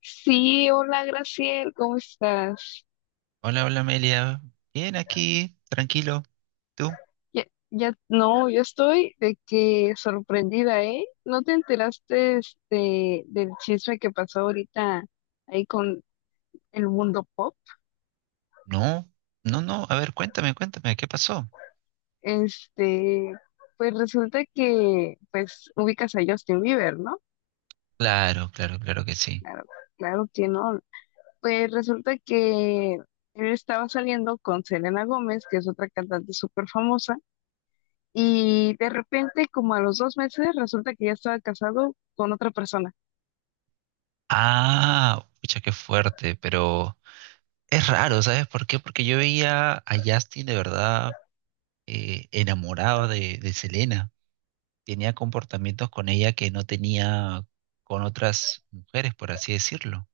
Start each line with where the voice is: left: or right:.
left: Sí, hola Graciel, ¿cómo estás?
right: Hola, hola Amelia. Bien aquí, tranquilo. ¿Tú?
left: Ya, ya, no, yo estoy de que sorprendida, ¿eh? ¿No te enteraste del chisme que pasó ahorita ahí con el mundo pop?
right: No, no, no. A ver, cuéntame, ¿qué pasó?
left: Este, pues resulta que, pues, ubicas a Justin Bieber, ¿no?
right: Claro, claro, claro que sí.
left: Claro, claro que no. Pues resulta que él estaba saliendo con Selena Gómez, que es otra cantante súper famosa. Y de repente, como a los 2 meses, resulta que ya estaba casado con otra persona.
right: Ah, pucha, qué fuerte, pero es raro, ¿sabes por qué? Porque yo veía a Justin de verdad enamorado de Selena. Tenía comportamientos con ella que no tenía con otras mujeres, por así decirlo.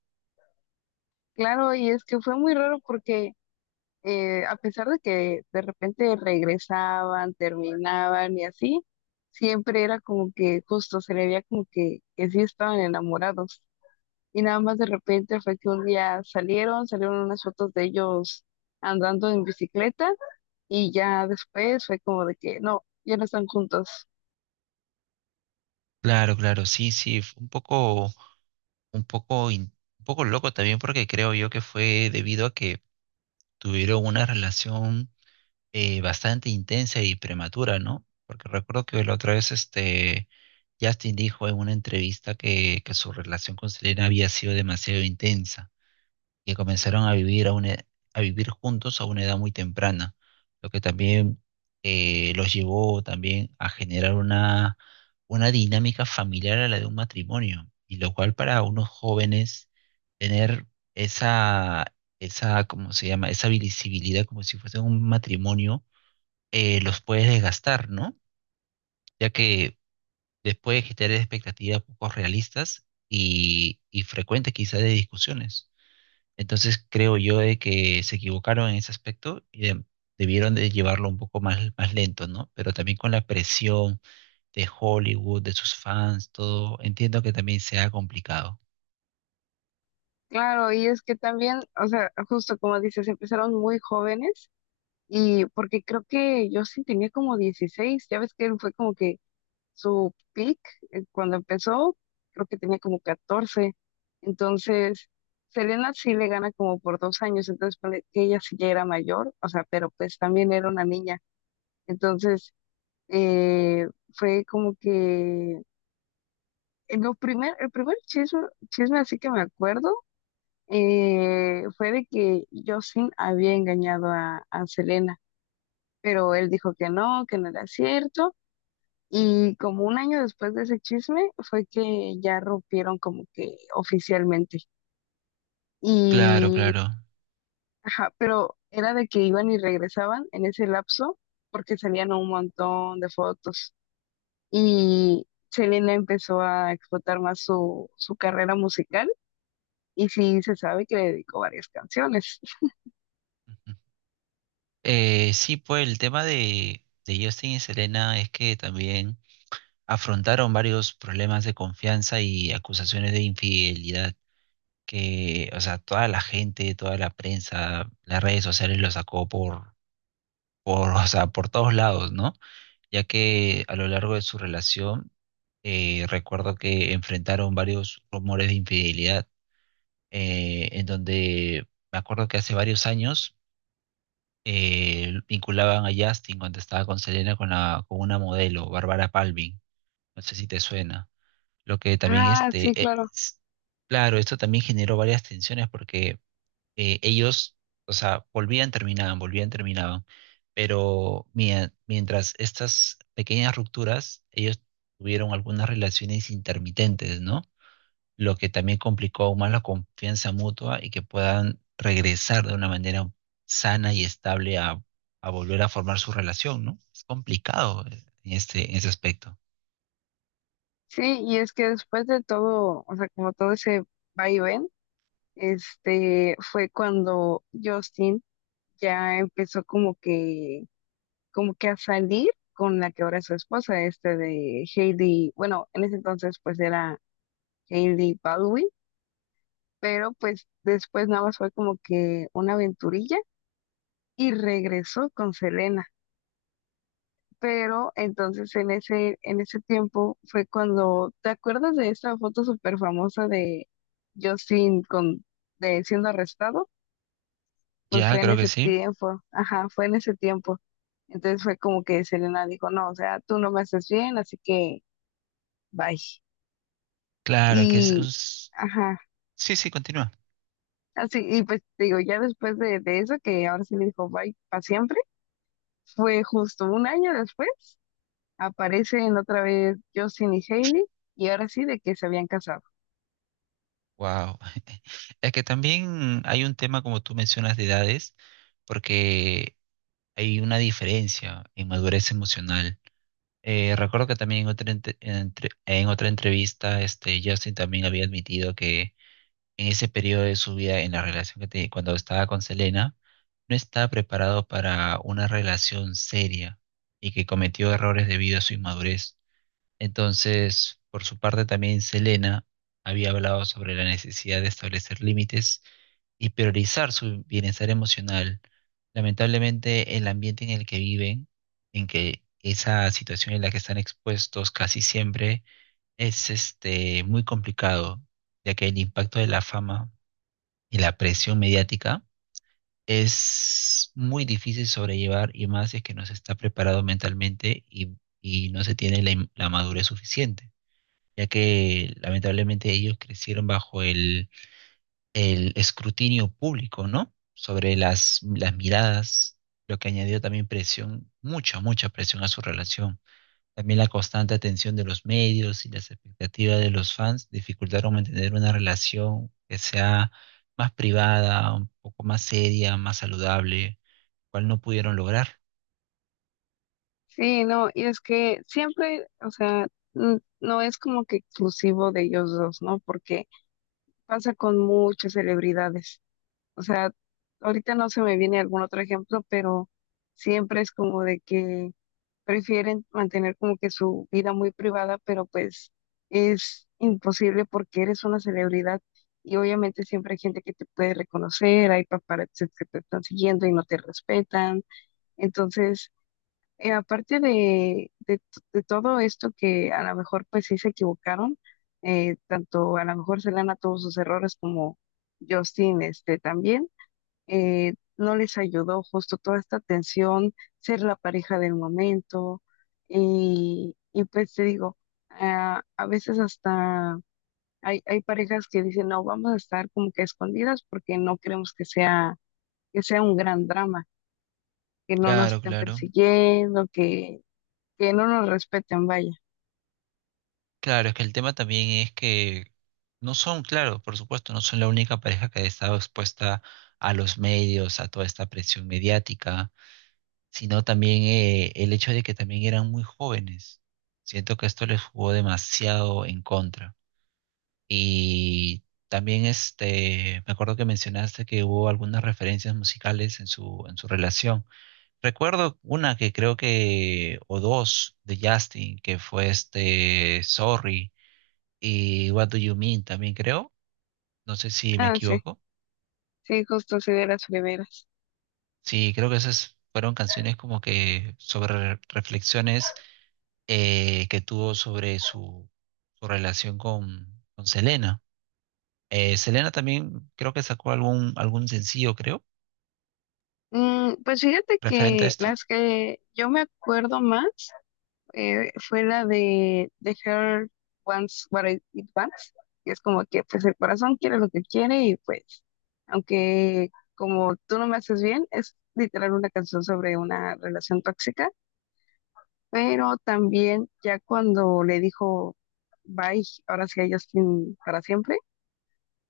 left: Claro, y es que fue muy raro porque a pesar de que de repente regresaban, terminaban y así, siempre era como que justo se le veía como que sí estaban enamorados. Y nada más de repente fue que un día salieron unas fotos de ellos andando en bicicleta, y ya después fue como de que no, ya no están juntos.
right: Claro, claro, sí, sí, fue un poco, in- un poco loco también porque creo yo que fue debido a que tuvieron una relación bastante intensa y prematura, ¿no? Porque recuerdo que la otra vez Justin dijo en una entrevista que su relación con Selena había sido demasiado intensa, que comenzaron a vivir juntos a una edad muy temprana, lo que también los llevó también a generar una dinámica familiar a la de un matrimonio, y lo cual para unos jóvenes tener esa, esa, ¿cómo se llama? Esa visibilidad como si fuese un matrimonio, los puede desgastar, ¿no? Ya que después de generar expectativas poco realistas y frecuentes quizás de discusiones. Entonces creo yo de que se equivocaron en ese aspecto y debieron de llevarlo más lento, ¿no? Pero también con la presión de Hollywood, de sus fans, todo, entiendo que también sea complicado.
left: Claro, y es que también, o sea, justo como dices, empezaron muy jóvenes, y porque creo que yo sí tenía como 16. Ya ves que él fue como que su peak, cuando empezó, creo que tenía como 14. Entonces Selena sí le gana como por 2 años, entonces ponle que ella sí ya era mayor, o sea, pero pues también era una niña. Entonces eh, fue como que el primer chisme así que me acuerdo, fue de que Justin había engañado a Selena, pero él dijo que no era cierto. Y como 1 año después de ese chisme fue que ya rompieron como que oficialmente.
right: Claro,
left: Y,
right: claro.
left: ajá, pero era de que iban y regresaban en ese lapso porque salían un montón de fotos. Y Selena empezó a explotar más su carrera musical, y sí se sabe que le dedicó varias canciones.
right: Ujú. Sí, pues el tema de Justin y Selena es que también afrontaron varios problemas de confianza y acusaciones de infidelidad, que, o sea, toda la gente, toda la prensa, las redes sociales lo sacó por, o sea, por todos lados, ¿no? Ya que a lo largo de su relación, recuerdo que enfrentaron varios rumores de infidelidad, en donde me acuerdo que hace varios años vinculaban a Justin cuando estaba con Selena con una modelo, Bárbara Palvin, no sé si te suena, lo que también
left: Ah, sí, claro.
right: claro, esto también generó varias tensiones porque ellos, o sea, volvían, terminaban, pero mientras estas pequeñas rupturas, ellos tuvieron algunas relaciones intermitentes, ¿no? Lo que también complicó aún más la confianza mutua y que puedan regresar de una manera sana y estable a volver a formar su relación, ¿no? Es complicado en ese aspecto.
left: Sí, y es que después de todo, o sea, como todo ese vaivén, este, fue cuando Justin ya empezó como que a salir con la que ahora es su esposa, este de Hailey. Bueno, en ese entonces pues era Hailey Baldwin, pero pues después nada más fue como que una aventurilla y regresó con Selena. Pero entonces en en ese tiempo fue cuando, ¿te acuerdas de esa foto súper famosa de Justin con, de siendo arrestado? Pues
right: Ya,
left: fue en
right: creo que
left: ese
right: sí.
left: tiempo, ajá, fue en ese tiempo. Entonces fue como que Selena dijo, no, o sea, tú no me haces bien, así que bye.
right: Claro, que
left: Y, ajá,
right: sí, sí, continúa.
left: así, y pues te digo, ya después de eso, que ahora sí le dijo bye para siempre, fue justo 1 año después, aparecen otra vez Justin y Hailey, y ahora sí de que se habían casado.
right: Wow. Es que también hay un tema, como tú mencionas, de edades, porque hay una diferencia en madurez emocional. Recuerdo que también en otra entrevista, Justin también había admitido que en ese periodo de su vida, en la relación que tenía cuando estaba con Selena, no estaba preparado para una relación seria y que cometió errores debido a su inmadurez. Entonces, por su parte, también Selena había hablado sobre la necesidad de establecer límites y priorizar su bienestar emocional. Lamentablemente, el ambiente en el que viven, en que esa situación en la que están expuestos casi siempre, es muy complicado, ya que el impacto de la fama y la presión mediática es muy difícil sobrellevar y más si es que no se está preparado mentalmente y no se tiene la madurez suficiente, ya que lamentablemente ellos crecieron bajo el escrutinio público, ¿no? Sobre las miradas, lo que añadió también presión, mucha presión a su relación. También la constante atención de los medios y las expectativas de los fans dificultaron mantener una relación que sea más privada, un poco más seria, más saludable, cual no pudieron lograr.
left: Sí, no, y es que siempre, o sea, no es como que exclusivo de ellos dos, ¿no? Porque pasa con muchas celebridades. O sea, ahorita no se me viene algún otro ejemplo, pero siempre es como de que prefieren mantener como que su vida muy privada, pero pues es imposible porque eres una celebridad, y obviamente siempre hay gente que te puede reconocer, hay paparazzis que te están siguiendo y no te respetan. Entonces, aparte de todo esto que a lo mejor pues sí se equivocaron, tanto a lo mejor Selena tuvo sus errores como Justin este también, no les ayudó justo toda esta tensión, ser la pareja del momento, y pues te digo, ah, a veces hasta hay parejas que dicen, no, vamos a estar como que escondidas porque no queremos que sea un gran drama, que no nos
right: Claro,
left: estén
right: claro.
left: persiguiendo, que no nos respeten vaya.
right: Claro, es que el tema también es que no son, claro, por supuesto, no son la única pareja que ha estado expuesta a los medios, a toda esta presión mediática, sino también el hecho de que también eran muy jóvenes. Siento que esto les jugó demasiado en contra. Y también me acuerdo que mencionaste que hubo algunas referencias musicales en en su relación. Recuerdo una que creo que, o dos, de Justin, que fue Sorry y What Do You Mean también creo, no sé si me
left: Ah, sí,
right: equivoco.
left: sí, justo sí de las preveras.
right: Sí, creo que esas fueron canciones como que sobre reflexiones que tuvo sobre su relación con Selena. Selena también creo que sacó algún sencillo, creo,
left: Mm, pues fíjate
right: referente a
left: que
right: esto.
left: las que yo me acuerdo más fue la de The Heart Wants What It Wants, que es como que pues el corazón quiere lo que quiere, y pues aunque como tú no me haces bien, es literal una canción sobre una relación tóxica. Pero también ya cuando le dijo bye, ahora sí a Justin para siempre,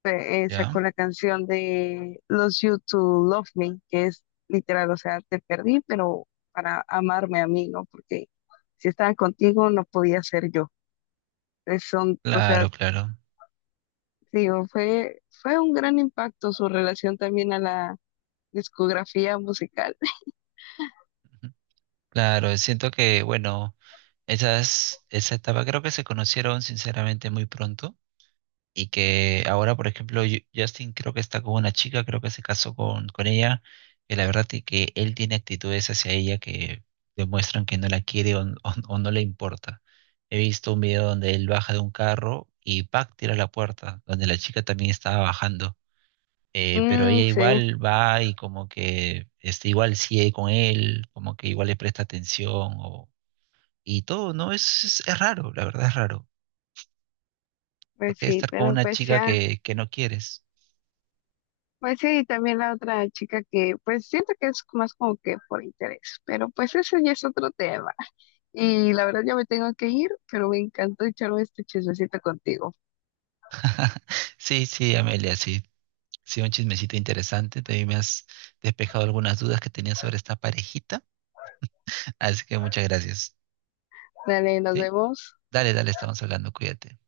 left: sacó
right: Ya,
left: la canción de Los You to Love Me, que es literal, o sea, te perdí, pero para amarme a mí, ¿no? Porque si estaba contigo no podía ser yo. Es son, o sea,
right: claro, claro.
left: digo, fue un gran impacto su relación también a la discografía musical.
right: Ujú. Claro, siento que, bueno, esa etapa creo que se conocieron sinceramente muy pronto y que ahora, por ejemplo, Justin creo que está con una chica, creo que se casó con ella, que la verdad es que él tiene actitudes hacia ella que demuestran que no la quiere o no le importa. He visto un video donde él baja de un carro y ¡pac! Tira la puerta, donde la chica también estaba bajando. Pero
left: Mm,
right: ella
left: sí,
right: igual va y como que igual sigue con él, como que igual le presta atención o, y todo, ¿no? Es raro, la verdad es raro.
left: pues
right: Porque
left: sí,
right: estar con
left: pero
right: una
left: pues
right: chica
left: ya,
right: que no quieres.
left: pues sí, y también la otra chica que pues siento que es más como que por interés, pero pues ese ya es otro tema. Y la verdad ya me tengo que ir, pero me encantó echarme este chismecito contigo.
right: Sí, sí, Amelia, sí. Sí, un chismecito interesante. También me has despejado algunas dudas que tenía sobre esta parejita. Así que muchas gracias.
left: Dale, nos
right: ¿Sí?
left: vemos.
right: Dale, dale, estamos hablando. Cuídate.